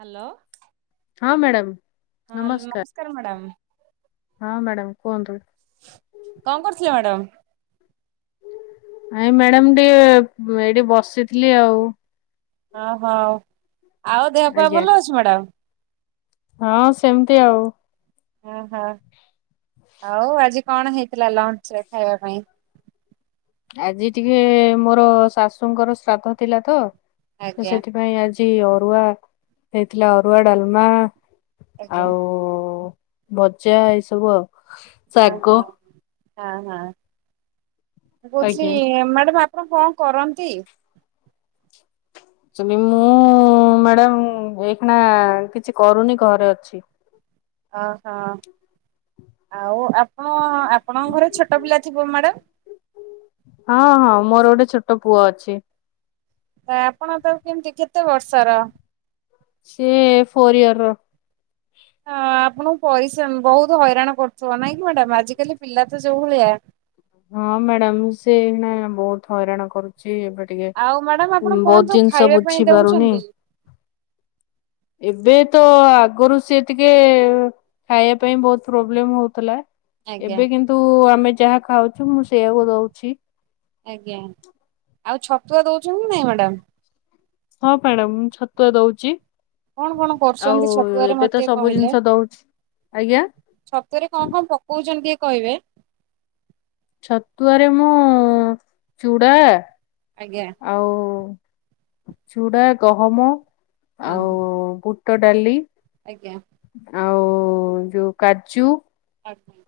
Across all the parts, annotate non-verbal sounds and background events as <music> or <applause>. Hello. ହଁ madam ହଁ ନମସ୍କାର। ନମସ୍କାର ମ୍ୟାଡ଼ାମ୍। ହଁ ମ୍ୟାଡମ କୁହନ୍ତୁ? କଣ କରୁଥିଲେ ମ୍ୟାଡାମ ନାଇ ମ୍ୟାଡ଼ମ ଟିକେ ଏଇଠି ବସିଥିଲି ଆଉ। ଓହୋ ଆଉ ଦେହପା ଆଜ୍ଞା ଭଲ ଅଛି ମ୍ୟାଡ଼ମ? ହଁ ସେମିତି ଆଉ ଓହୋ ଆଉ ଆଜି କଣ ହେଇଥିଲା ଲଞ୍ଚ ରେ ଖାଇବା ପାଇଁ? ଆଜି ଟିକେ ମୋର ଶାଶୁଙ୍କର ଶ୍ରାଦ୍ଧ ଥିଲା ତ ଆଜ୍ଞା। ସେଥିପାଇଁ ଆଜି ଟି ଅରୁଆ ହେଇଥିଲା ଅରୁଆ ଡାଲମା ଆଜ୍ଞା ଆଉ ଭଜା ଏଇ ସବୁ ଆଉ। ଓହ ଶାଗ ହଁ ହଁ ଆଜ୍ଞା କହୁଥିଲି ମ୍ୟାଡ଼ାମ ଆପଣ କଣ କରନ୍ତି? ଚୁଲି ମୁଁ ମ୍ୟାଡ଼ାମ ଏଇ ଖଣାା କିଛି କରୁନି ଘରେ ଅଛି। ଓହୋ ଆଉ ଆପଣ ଆପଣଙ୍କ ଘରେ ଛୋଟ ପିଲା ଥିବ ମ୍ୟାଡ଼ାାମ? ହଁ ହଁ ମୋର ଗୋଟେ ଛୋଟ ପୁଅ ଅଛି। ଆପଣ ତକୁ କେମିତି କେତେ ବର୍ଷର? ସେ ପରିବାର ହଁ ଆପଣଙ୍କୁ ପରିସାନ ବହୁତ ହଇରାଣ କରୁଥିବ ନାଇଁ କି ମ୍ୟାଡ଼ାାମ ଆଜିିକାଲି ପିଲା ତ ଯୋଉ ଭଳିଆ। ହଁ ମ୍ୟାଡାମ ସେ ଏନା ବହୁତ ହଇରାଣ କରୁଛି। ଏବେ- ଟିକେ ଆଉ ମ୍ୟାଡାମ ଆପଣ କଣ ବହୁତ ସବୁ ଜିନିଷ ଖାଇବା ପାଇଁ ବୁଝି ପାରୁନି। ଦଉଛନ୍ତି? ଏବେ ତ ଆଗରୁ ସିଏ ଟିକେ ଖାଇବା ପାଇଁ ବହୁତ ପ୍ରୋବ୍ଲେମ ହଉଥିଲା। ଆଜ୍ଞା ଏବେ କିନ୍ତୁ ଆମେ ଯାହା ଖାଉଛୁ ମୁଁ ସେଇଆକୁ ଦଉଛି। ଆଜ୍ଞା ଆଉ ଛତୁଆ ଦଉଛନ୍ତି ନାଇଁ ମ୍ୟାଡ଼ାମ? ହଁ ମ୍ୟାଡ଼ାମ ମୁଁ ଛତୁଆ ଦଉଛି। କଣ କଣ କରୁଛନ୍ତି ଆଉ ଛତୁଆରେ ଏବେ ମତେ ତ ଟିକେ ସବୁ ଜିନିଷ ଦଉଛି ଆଜ୍ଞା। ଛତୁରେ କଣ କଣ ପକଉଛନ୍ତି କିଏ କହିବେ? ଛତୁଆରେ ମୁଁ ଚୁଡା ଆଜ୍ଞା। ଆଉ ଚୁଡ଼ା ଗହମ ଆଉୁ ହଁ ବୁ ବୁଟ ଡାଲି। ଆଜ୍ଞା। ଆଉ ଯଉ କାଜୁ। ଆଜ୍ଞା।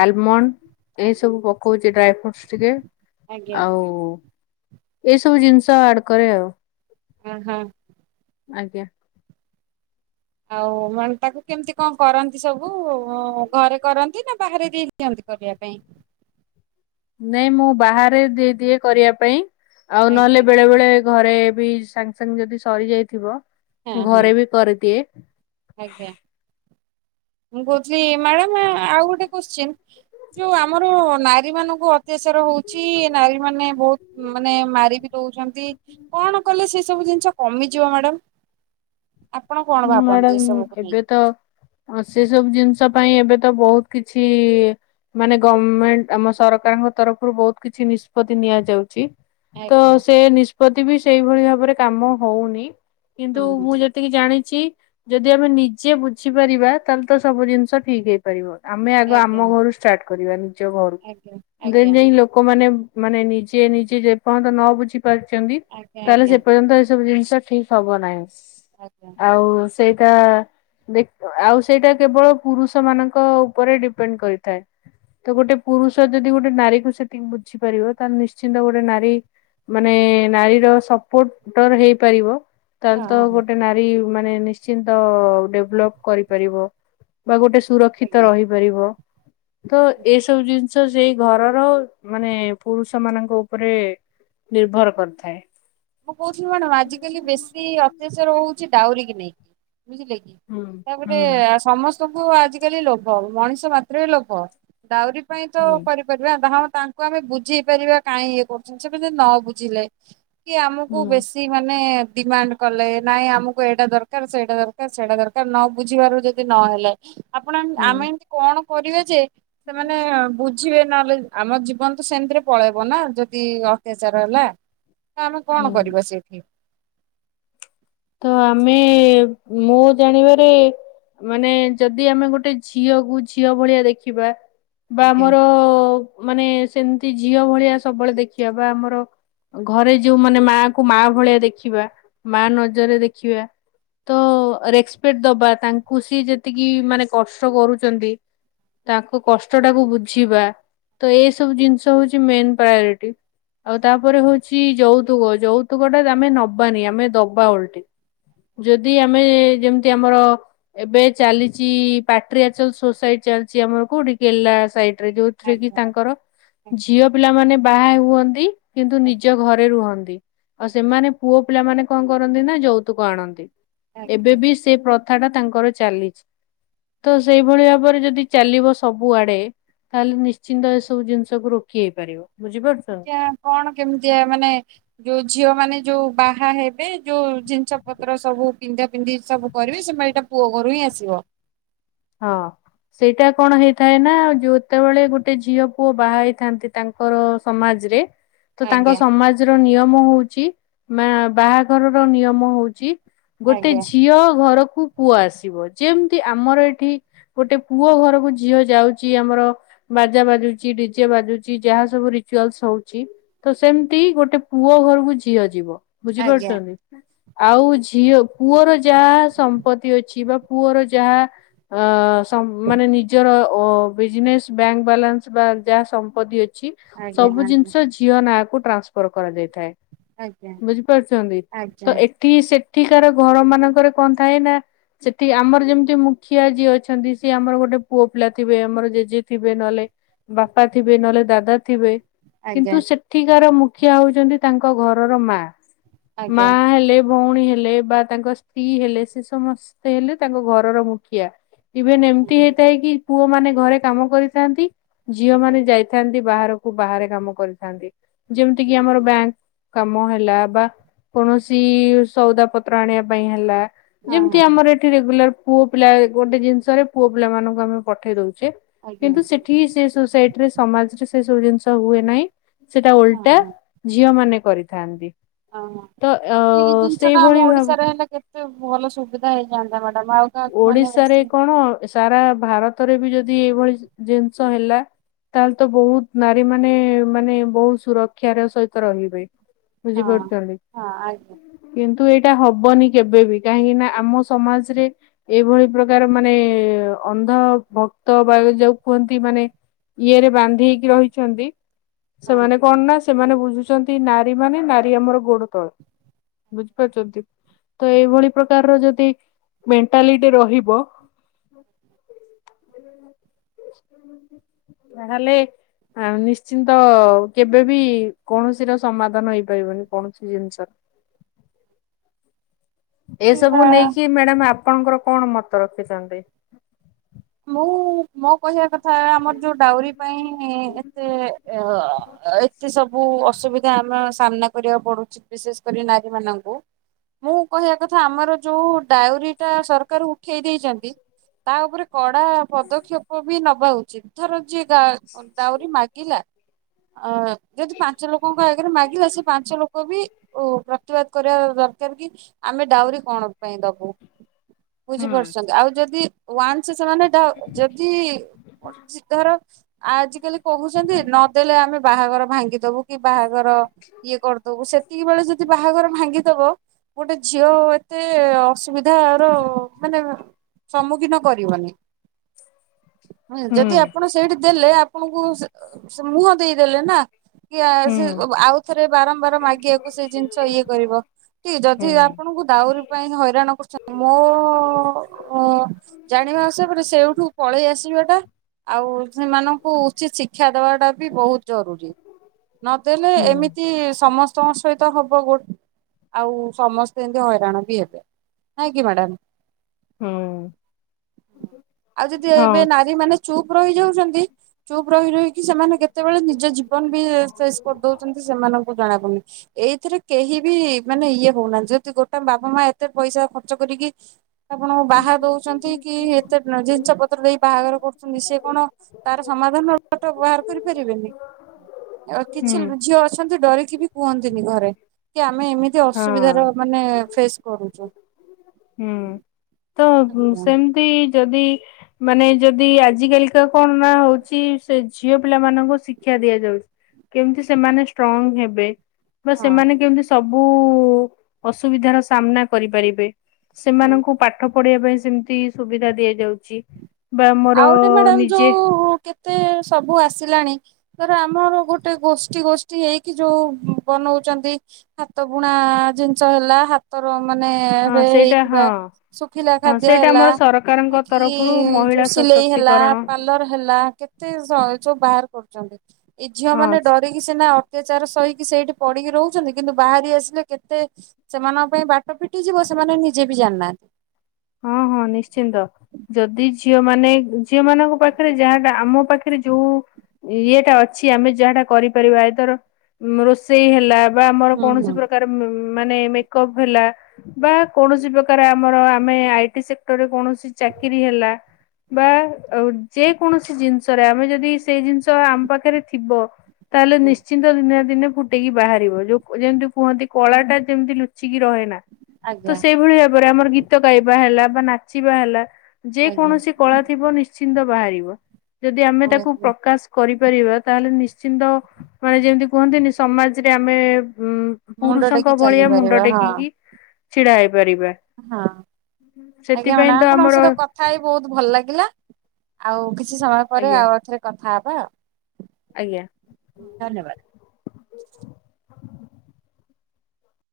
ଆଲମଣ୍ଡ ଆଜ୍ଞା ଏ ସବୁ ପକଉଛି ଡ୍ରାଇ ଫ୍ରୁଟ୍ସ ଟିକେ। ଆଜ୍ଞା ଆଉ ଏଇ ସବୁ ଜିନିଷ ଆଡ୍ କରେ ଆଉ। ଉଁ ହୁଁ। ଆଜ୍ଞା। ଆଉ ମାନେ ତାକୁ କେମିତି କଣ କରନ୍ତି ସବୁ ଘରେ କରନ୍ତି ନା ବାହାରେ ଦେଇ ଦିଅନ୍ତି କରିବା ପାଇଁ? ନାଇଁ ମୁଁ ବାହାରେ ଦେଇଦିଏ କରିବା ପାଇଁ। ଆଉ ଆଜ୍ଞା ନହେଲେ ବେଳେ ବେଳେ ଘରେ ବି ସାଙ୍ଗେ ସାଙ୍ଗେ ଯଦି ସରି ଯାଇଥିବ ହଁ ହଁ ଘରେ ବି କରିଦିଏ। ଆଜ୍ଞା। ମୁଁ କହୁଥିଲି ମ୍ୟାଡାମ ଆଉ ଗୋଟେ କୋଶ୍ଚିନ୍ ଯୋଉ ଆମର ନାରୀ ମାନଙ୍କୁ ଅ ଅତ୍ୟାଚାର ହଉଛି ନାରୀ ମାନେ ବହୁତ ମାନେ ମାରି ବିି ରଉଛନ୍ତି। କଣ କଲେ ସେ ସବୁ ଜିନିଷ କମିଯିବ ମ୍ୟାଡାମ ଆପଣ କଣ ଭାବନ୍ତି? ମ୍ୟାଡାମ ଏସବୁକୁ ଏବେ ନେଇକି? ତ ସେ ସବୁ ଜିନିଷ ପାଇଁ ଏବେ ତ ବହୁତ କିଛି ମାନେ ଗମେଣ୍ଟ ଆମ ସରକାରଙ୍କ ତରଫରୁ ବହୁତ କିଛି ନିଷ୍ପତି ନିଆଯାଉଛି। ତ ଆଜ୍ଞା ସେ ନିଷ୍ପତ୍ତି ବି ସେଇଭଳି ଭାବରେ କାମ ହଉନି। କିନ୍ତୁ ହୁଁ ହୁଁ ମୁଁ ଯେ ଯେତିକି ଜାଣିଛି ଯଦି ଆମେ ନିଜେ ବୁଝିପାରିବା ତାହେଲେ ତ ସବୁ ଜିନିଷ ଠିକ୍ ହେଇ ପାରିବ ଆମେ ଆଗ ଆଜ୍ଞା ଆମ ଘରୁ ଷ୍ଟାର୍ଟ କରିବା ନିଜ ଘରୁ ଆଜ୍ଞା ଦେନ ଆଜ୍ଞା ଯାଇ ଲୋକମାନେ ମାନେ ନିଜେ ନିଜେ ଯେ ପର୍ଯ୍ୟନ୍ତ ନ ବୁଝି ପାରୁିଛନ୍ତି, ଆଜ୍ଞା ତାହେଲେ ଆଜ୍ଞା ସେ ପର୍ଯ୍ୟନ୍ତ ଏସବୁ ଜିନିଷ ଠିକ ହବ ନାଇଁ। ଆଜ୍ଞା। ଆଉ ସେଇଟା ଦେ ଆଉ ସେଇଟା କେବଳ ପୁରୁଷମାନଙ୍କ ଉପରେ ଡିପେଣ୍ଡ କରିଥାଏ। ତ ଗୋଟେ ପୁରୁଷ ଯଦି ଗୋଟେ ନାରୀ କୁ ସେତିକି ବୁଝିପାରିବ, ତାହେଲେ ନିଶ୍ଚିନ୍ତ ଗୋଟେ ନାରୀ ମାନେ ନାରୀର ସପୋର୍ଟର ହେଇପାରିବ ତାହେଲେ ହଁ ତ ହଁ ଗୋଟେ ନାରୀ ମାନେ ନିଶ୍ଚିତ ଡେବଲପ କରିପାରିବ। ବା ଗୋଟେ ସୁରକ୍ଷିତ ଆଜ୍ଞା। ରହି ପାରିବ ତ ଏସବୁ ଜିନି ନିଷ ସେଇ ଘରର ମାନେ ପୁରୁଷ ମାନଙ୍କ ଉପରେ ନିର୍ଭର କରିଥାଏ। ମୁଁ କହୁଥିଲି କଣ ଆଜିକାଲି ବେଶୀ ଅତ୍ୟାଚାର ହଉଛି ଡାଉରୀ କି ନେଇକି ବୁଝିଲେ କି? ହୁଁ ତାପରେ ହୁଁ ଆ ସମସ୍ତଙ୍କୁ ଆଜିକାଲି ଲୋଭ ମଣିଷ ମାତ୍ରେ ଲୋଭ ଡାଉରି ପାଇଁ ତ ହୁଁ କ ହଁ ତାଙ୍କୁ ଆମେ ତାଙ୍କୁ ବୁଝିପାରିବା କାଇହିଁ ଇଏ କରୁଛନ୍ତି ସେମାନେ ନ ବୁଝିଲେ? କି ଆମକୁ ହୁଁ ବେଶୀ ସେ ମାନେ ଡିମାଣ୍ଡ କଲେ ନାଇଁ ଆମକୁ ଏଇଟା ଦରକାର ସେଇଟା ଦରକାର ସେଟା ଦରକାର ନ ବୁଝିବାରୁ ଯଦି ନହେଲେ ଆପଣ ହୁଁ ଆମେ ଏମତି କଣ କରିବେ ଯେ ସେମାନେ ବୁଝିବେ ନହେଲେ ଆମ ଜୀବନ ତ ସେମିତିରେ ପଳେଇବ ନା ଯଦି ଅତ୍ୟାଚାର ହେଲା? ତ ଆମେ କଣ ହୁଁ। କରିବା ସେଇଠି? ତ ଆମେ ମୁଁ ଜାଣିବାରେ ମାନେ ଯଦି ଆମେ ଗୋଟେ ଝିଅକୁୁ ଝିଅ ଭଳିଆ ଦେଖିବା ବା ଆଜ୍ଞା। ଆମର ମାନେ ସେମିତି ଝିଅ ଭଳିଆ ସବୁବେଳେ ଦେଖିବା ବା ଆମର ଘରେ ଯୋଉମାନେ ମା ଙ୍କୁ ମା ଭଳିଆ ଦେଖିବା ମା ନଜରରେ ଦେଖିବା। ତ ରେସପେକ୍ଟ ଦବା ତାଙ୍କୁ ସି ଯେତିକି ମାନେ କଷ୍ଟ କରୁଛନ୍ତି ତାଙ୍କ କଷ୍ଟ ଟାକୁ ବୁଝିବା ତ ଏଇ ସବୁ ଜିନିଷ ହଉଛି ମେନ୍ ପ୍ରାୟୋରିଟି। ଆଉ ତାପରେ ହଉଛି ଯୌତୁକ ଯୌତୁକ ଟା ଆମେ ନବାନି ଆମେ ଦବା ଉଲ୍ ଯଦି ଆମେ ଯେମିତି ଆମର ଏବେ ଚାଲିଛି ପାଟ୍ରିଆଚଲ ସୋସାଇଟି ଚାଲିଛି ଆମର କୋଉଠି କେରେଲା ସାଇଡ ରେ ଯୋଉ ଏଥିରେ କି ଆଜ୍ଞା ତାଙ୍କର ଆଜ୍ଞା ଝିଅ ପିଲାମାନେ ବାହା ହୁଅନ୍ତି କିନ୍ତୁ ନିଜ ଆଜ୍ଞା ଘରେ ରୁହନ୍ତି ଆଉ ସେମାନେ ପୁଅ ପିଲାମାନେ କଣ କରନ୍ତି ନା ଯୌତୁକ ଆଣନ୍ତି। ଏବେ ଆଜ୍ଞା। ବି ସେ ପ୍ରଥାଟା ତାଙ୍କର ଚାଲିଛି। ତ ସେଇଭଳି ଭାବରେ ଯଦି ଚାଲିବ ସବୁଆଡେ ତାହେଲେ ନିଶ୍ଚିନ୍ତ ଏସବୁ ଜିନିଷକୁୁ ରୋକି ହେଇପାରିବ ବୁଝିପାରୁଛନ୍ତି? ଏଇଟା କଣ କେମିତିକା ମାନେ? ଯୋଉ ଝିଅ ମାନେ ଯୋଉ ବାହା ହେବେ ଯୋଉ ଜିନିଷ ପତ୍ର ସବୁ ପିନ୍ଧା ପିନ୍ଧି ସବୁ କରିବେ ସେମାନେ ଏଇଟା ପୁଅ ଘରୁ ହିଁ ଆସିବ। ହଁ ସେଇଟା କଣ ହେଇଥାଏ ନା ଯ ଯେତେବେଳେ ଗୋଟେ ଝିଅ ପୁଅ ବାହା ହେଇଥାନ୍ତି ତାଙ୍କ ଙ୍କର ସମାଜରେ ତ ତାଙ୍କ ଆଜ୍ଞା। ସମାଜର ନିୟମ ହଉଛି ମା ବାହାଘରର ନିୟମ ହଉଛି ଗୋଟେ ଆଜ୍ଞା। ଝିଅ ଘରକୁ ପୁଅ ଆସିବେ ଯେମତି ଆମର ଏ ଏଠି ଗୋଟେ ପୁଅ ଘରକୁ ଝିଅ ଯାଉଛି ଆମର ବାଜା ବାଜୁଚି ଡିଜେ ବାଜୁଛି ଯାହା ସବୁ ରିଚୁଆଲସ ହଉଛି ତ ସେମତି ଗୋଟେ ପୁଅ ଘରକୁ ଝିଅ ଯିବ ଆଜ୍ଞା। ବୁଝିପାରୁଛନ୍ତି? ଆଉ ଝିଅ ପୁଅର ଯାହା ସମ୍ପତ୍ତି ଅଛି ବା ପୁଅର ଯାହା ଅ ମାନେ ନିଜର ଅ ବିଜନେସ୍ ବ୍ୟାଙ୍କ ବାଲାନ୍ସ ବା ଯାହା ସମ୍ପତି ଅଛି ଆଜ୍ଞା ସବୁ ଆଜ୍ଞା ଜିନିଷ ଝି ଝିଅ ନାଁ ଙ୍କୁ ଟ୍ରାନ୍ସଫର କରାଯାଇଥାଏ ଆଜ୍ଞା ବୁଝିପାରୁଛନ୍ତି ଆଜ୍ଞା ତ ଏଠି ଏଠି ସେଠିକାର ଘର ମାନଙ୍କରେ କଣ ଥାଏ ନା ସେଠି ଆମର ଯେମିତି ମୁ ମୁଖିଆ ଯିଏ ଅଛନ୍ତି ସିଏ ଆମର ଗୋଟେ ପୁଅ ପିଲା ଥିବେ ଆମର ଜେଜେ ଥିବେ ନହେଲେ ବାପା ଥିବେ ନହେଲେ ଦାଦା ଥିବେ ଆଜ୍ଞା କିନ୍ତୁ ସେଠିକାର ମୁଖିଆ ହଉଛନ୍ତି ତାଙ୍କ ଘରର ମା ଆଜ୍ଞା ମା ହେଲେ ଭଉଣୀ ହେଲେ ବା ତାଙ୍କ ସ୍ତ୍ରୀ ହେଲେ ସେ ସମସ୍ତେ ହେଲେ ତାଙ୍କ ଘରର ମୁଖିଆ। ଇଭେନ ଏମିତି ହଁ ହେଇଥାଏ କି ପୁଅ ମାନେ ଘରେ କାମ କରିଥାନ୍ତି ଝିଅ ଆଜ୍ଞା। ମାନେ ଯାଇ ଥା ବାହାରକୁ ବାହାରେ କାମ କରିଥାନ୍ତି ଯେମିତି କି ଆମର ହଁ ବ୍ୟାଙ୍କ। କାମ ହେଲା ବା କୌଣସି ସଉଦା ପତ୍ର ଆଣିବା ପାଇଁ ହେଲା। ଯେମିତି ହଁ ଆମର ଏଠି ରେଗୁଲାର ପୁଅ ପିଲା ଗୋଟେ ଜିନିଷରେ ପୁଅ ପିଲା ମାନଙ୍କୁ ଆମେ ପଠେଇ ଦଉଛେ। ଆଜ୍ଞା କିନ୍ତୁ ହଁ ସେଠିକି ସେ ସୋସାଇଟିରେ ସମାଜରେ ସେ ସବୁ ଜିନିଷ ହୁଏ ନାହିଁ। ସେଟା ଓଲଟା ଝିଅ ମାନେ କରିଥାନ୍ତି। ଓହୋ ତ ଅ ଏଇ ଜିନିଷ ଟା ସେଇଭଳି ଆମ ଭାବ ଓଡିଶାରେ ହେଲେ କେତେ ଭଲ ସୁବିଧା ହେଇଯାଆନ୍ତା ମ୍ୟାଡାମ ଆଉ। କାହାକୁ ମାନେ ଓଡିଶାରେ ବେଶୀ କଣ ସାରା ଭାରତରେ ବି ଯଦି ଏଇଭଳି ଜିନିଷ ହେଲା। ତାହେଲେ ତ ବହୁତ୍ ନାରୀମାନେ ମାନେ ବହୁତ ସୁରକ୍ଷାର ସହିତ ରହିବେ। ହଁ ବୁଝିପାରୁଚନ୍ତି? ହଁ ଆଜ୍ଞା କିନ୍ତୁ ଏଇଟା ହବନି କେବେବି କାହିଁକି ନା ଆମ ସମାଜରେ ଏଇଭଳି ପ୍ରକାର ମାନେ ଅନ୍ଧ ଭକ୍ତ ବା ଯାହାକୁ କୁହନ୍ତି ମାନେ ଇଏରେ ବାନ୍ଧି ହେଇକି ରହିଛନ୍ତି ହଁ ସେମାନେ କଣ ନା ସେମାନେ ବୁଝୁଛନ୍ତି ନାରୀମାନେ ନାରୀ ଆମର ଗୋଡ ତଳର। ବୁଝିପାରୁଚନ୍ତି ତ ଏଇଭଳି ପ୍ରକାରର ଯଦି ଟାଲୀଟି ରହିବ। ତାହେଲେ? ଆ ନିଶ୍ଚିନ୍ତ କେବେ ବି କୌଣସିର ସମାଧାନ ହେଇପାରିବନି କୌଣ ଠି ଜିନଷର। ସେଇଆ ଏସବୁ ନେଇକି ମ୍ୟାଡାମ ଆପଣଙ୍କର କଣ ମତ ରଖିଥାନ୍ତେ? ମୁଁ ମୋ କହିବା କଥା ଆମର ଯୋଉ ଡାଉରୀ ପାଇଁ ଏତେ ଅ ଏତେ ସବୁ ଅସୁବିଧା ଆମେ ସାମ୍ନା କରିବାକୁ ପଡୁଚି ବିଶେଷ କରି ନାରୀମାନଙ୍କୁ। ମୁଁ କହିବା କଥା ଆମର ଯୋଉ ଡାଉରୀଟା ସରକାର ଉଠେଇ ଦେଇଚନ୍ତି ତା ଉପରେ କଡା ପଦକ୍ଷେପ ବି ନବା ଉଚିତ ଧର ଯିଏ ଗା ଡାଉରୀ ମାଗିଲା ଆ ଯଦି ପାଞ୍ଚ ଲୋକଙ୍କ ଆଗରେ ମାଗିଲା ସେ ପାଞ୍ଚ ଲୋକ ବି ଓ ପ୍ରତିବାଦ କରିବା ଦରକାର କି ଆମେ ଡାଉରୀ କଣ ପାଇଁ ଦବୁ। ବୁଝି ହୁଁ ପାରୁଚନ୍ତି ଆଉ ଯଦି ୱାନ୍ସ ସେମାନେ ଡା ଯଦି ସେ ଧର ଆଜିକାଲି କହୁଚନ୍ତି ନଦେଲେ ଆମେ ବାହାଘର ଭାଙ୍ଗିଦବୁ। କି ବାହାଘର ଇଏ କରଦବୁ ସେତିକି ବେଳେ ଯଦି ବାହାଘର ଭାଙ୍ଗିଦବ ଗୋଟେ ଝିଅ ଏତେ ଅସୁବିଧାର ମାନେ ସମ୍ମୁଖୀନ କରିବନି ଯଦି ହୁଁ ଆପଣ ସେଇଠି ଦେଲେ ଆପ ଆପଣଙ୍କୁ ସେ ଏ ମୁହଁ ଦେଇଦେଲେ ନା। କି ଆ ହୁଁ ସେ ବ ବ ଆଉଥରେ ବାରମ୍ବାର ମାଗିଆକୁ ସେ ଜିନିଷ ଇଏ କରିବ। କି ଯଦି ହୁଁ ଆପଣଙ୍କୁ ଦାଉରୀ ପାଇଁ ହଇରାଣ କରୁଚନ୍ତି ମୋ <inaudible> ଜାଣିବା ଆସିବା ପରେ ସେଇଠୁ ପଳେଇ ଆସିବାଟା ଆଉ ସେମାନଙ୍କୁ ଉଚିତ ଶିକ୍ଷା ଦବାଟା ବି ବହୁତ ଜରୁରୀ। ନଦେଲେ ହୁଁ ଏମିତି ସମସ୍ତେ ତୋ ସହିତ ହବ ଗୋଟ୍ ଆଉ ସମସ୍ତେ ଏମିନ୍ତି ହଇରାଣ ବି ହେବେ ନାଇଁ କି ମ୍ୟାଡାମ୍। ହୁଁ। ଆଉ ଯଦି ଏବେ ନାରୀମାନେ ଚୁପ୍ ରହିଯାଉଚନ୍ତି ଚୁପ୍ ରହି ରହିକି ସେମାନେ କେତେବେଳେ ନିଜ ଜୀବନ ବି ଶେଷ କରିଦଉଚନ୍ତି ସେମାନଙ୍କୁ ଜଣା ପଡୁନି। ଏଇଥିରେ କେହି ବି ମାନେ ଇଏ ହଉନାହାନ୍ତି ଯଦି ଗୋଟେ ବାପା ମା ଏତେ ପଇସା ଖର୍ଚ୍ଚ କରିକି <inaudible> ଆପଣ ବାହା ଦଉଚନ୍ତି କି ଏତେ ଉଁ ଜିନିଷ ପତ୍ର ଦେଇ ବାହାଘର କରୁଚନ୍ତି ସିଏ କଣ ତାର ସମାଧାନର ବାଟ ବାହାର କରିପାରିବେନି? ଆଉ ହୁଁ କିଛି ଝିଅ ଅଛନ୍ତି ଡରିକି ବି କୁହନ୍ତିନି ଘରେ। କି ଆମେ ଏମିତି ହଁ ଅସୁବିଧାର ମାନେ ଫେସ୍ କରୁଚୁ। ହୁଁ ତ ଆଜ୍ଞା। ସେମତି ଯଦି ମାନେ ଯଦି ଆଜ କାଲିକା କଣ ନା ହୋଉଚି ସେ ଝିଅ ପିଲାମାନଙ୍କୁ ଶିକ୍ଷା ଦିଆଯାଉ। କେମ୍ତି ସେମାନେ ଷ୍ଟ୍ରଙ୍ଗ ହେବେ ବା ହଁ ସେମାନେ କେମତି ସ ବୁ ଅସୁବିଧାର ସାମ୍ନା କରିପାରିବେ ହଁ। ସେମାନଙ୍କୁ ପା ଠ ପଢିବା ପାଇଁ ସେମ୍ତି ସୁବିଧା ଦିଆଯାଉଚି ବା ଆମର ନିଜେ ତେ ସବୁ ଆସିଲାଣି। ଫେରେ ଆମର ଗୋଟେ ଗୋଷ୍ଠୀ ଗୋଷ୍ଠୀ ହେଇକି ଯୋଉ ବନୋଉଚନ୍ତି। ହାତ ବୁଣା ଜିନିଷ ହେଲା ହାତର ମାନେ ହଁ ଏବେ ସେଇଟା ହେଇଥିବା ହଁ। ଶୁଖିଲା ହଁ ଖାଦ୍ୟ ସେଇଟା ହେଲା ଆମର ସରକାରଙ୍କ କି ତରଫରୁ ଯୋଉ ମହିଳା ସିଲେଇ ହେଲା ସଶକ୍ତିକରଣ ପାଲର୍ ହେଲା କେତେ ସ ସବୁ ବାହାର କରୁଚନ୍ତି। ଏଇ ଝିଅ ହଁ ମାନେ ଡରି ସିନା ଅତ୍ୟାଚାର ସହିକି ସେଇଠି ପଡିକି ରହୁଛନ୍ତି କିନ୍ତୁ ବାହାରି ଆସିଲେ କେତେ ସେମାନଙ୍କ ପାଇଁ ବାଟ ଫିଟି ଯିବ ସେମାନେ ନିଜେ ବି ଜାଣିନାହା ହଁ ହଁ ନିଶ୍ଚିନ୍ତ। ଯୋଦି ଝିଅ ମାନେ ଝିଅ ମାନଙ୍କ ପାଖରେ ଯାହାଟା ଆମ ପାଖରେ ଯୋଉ ଇଏଟା ଅଛି ଆମେ ଯାହାଟା କରିପାରିବା ଏଥର ରୋଷେଇ ହେଲା ବା ଆମର ହୁଁ କୌଣସି ହୁଁ ପ୍ରକାର ମାନେ ମେକ୍ଅପ୍ ହେଲା ବା କୌଣସି ପ୍ରକାର ଆମର ଆମେ ଆଇଟି ସେକ୍ଟରରେ କୌଣସି ଚାକିର ହେଲା। ବା ଯେ କୌଣସି ଜିନ୍ଷରେ ଆମେ ଯଦି ସେଇ ଜିନ୍ଷ ଆମ ପାଖରେ ଥିବ। ତାହେଲେ ନିଶ୍ଚି ଦିନେ ନା ଦିନେ ଫୁଟେଇକି ବାହାରିବ ଯୋଉ ଯେମିତି କୁହନ୍ତି କଳା ଟା ଯେମ୍ତି ଲୁଚିକି ରହେ ନା। ତ ଆଜ୍ଞା। ଆଜ୍ଞା ସେଇଭଳି ଭାବରେ ଆମର ଗୀତ ଗାଇବା ହେଲା ବା ନାଚିବା ହେଲା ଯେ ଆଜ୍ଞା କୌଣସି କଳା ଥିବ ନିଶ୍ଚିନ୍ତ ବାହାରିବ ଯଦି ଆମେ ତାକୁ ଆଜ୍ଞା। ପ୍ରକାଶ୍ କରିପାରିବା ତାହେଲେ ନିଶ୍ଚିନ୍ତ ମାନେ ଯେମିତି କୁହନ୍ତିନି ସମାଜରେ ଆମେ ଉ ମୁଣ୍ଡ ଟେକି ପୁରୁଷଙ୍କ ଭଳିଆ ମୁଣ୍ଡ ଚାଲିପାରିବା ହଁ ଟେକିକି ଛିଡା ହେଇପାରିବା। ହଁ ଆଜ୍ଞା ସେଥିପାଇଁ ତ ଆପଣ ଙ୍କ ଆମର ସହିତ କ କଥା ହେଇ ବୋହୁତ୍ ଭଲ ଲାଗିଲା, ଆଉ କିଛି ସମୟ ପରେ ଆଜ୍ଞା ଆଉ ଏଥରେ କଥା ହବା ଆଉ। ଆଜ୍ଞା। ଧନ୍ୟବାଦ୍।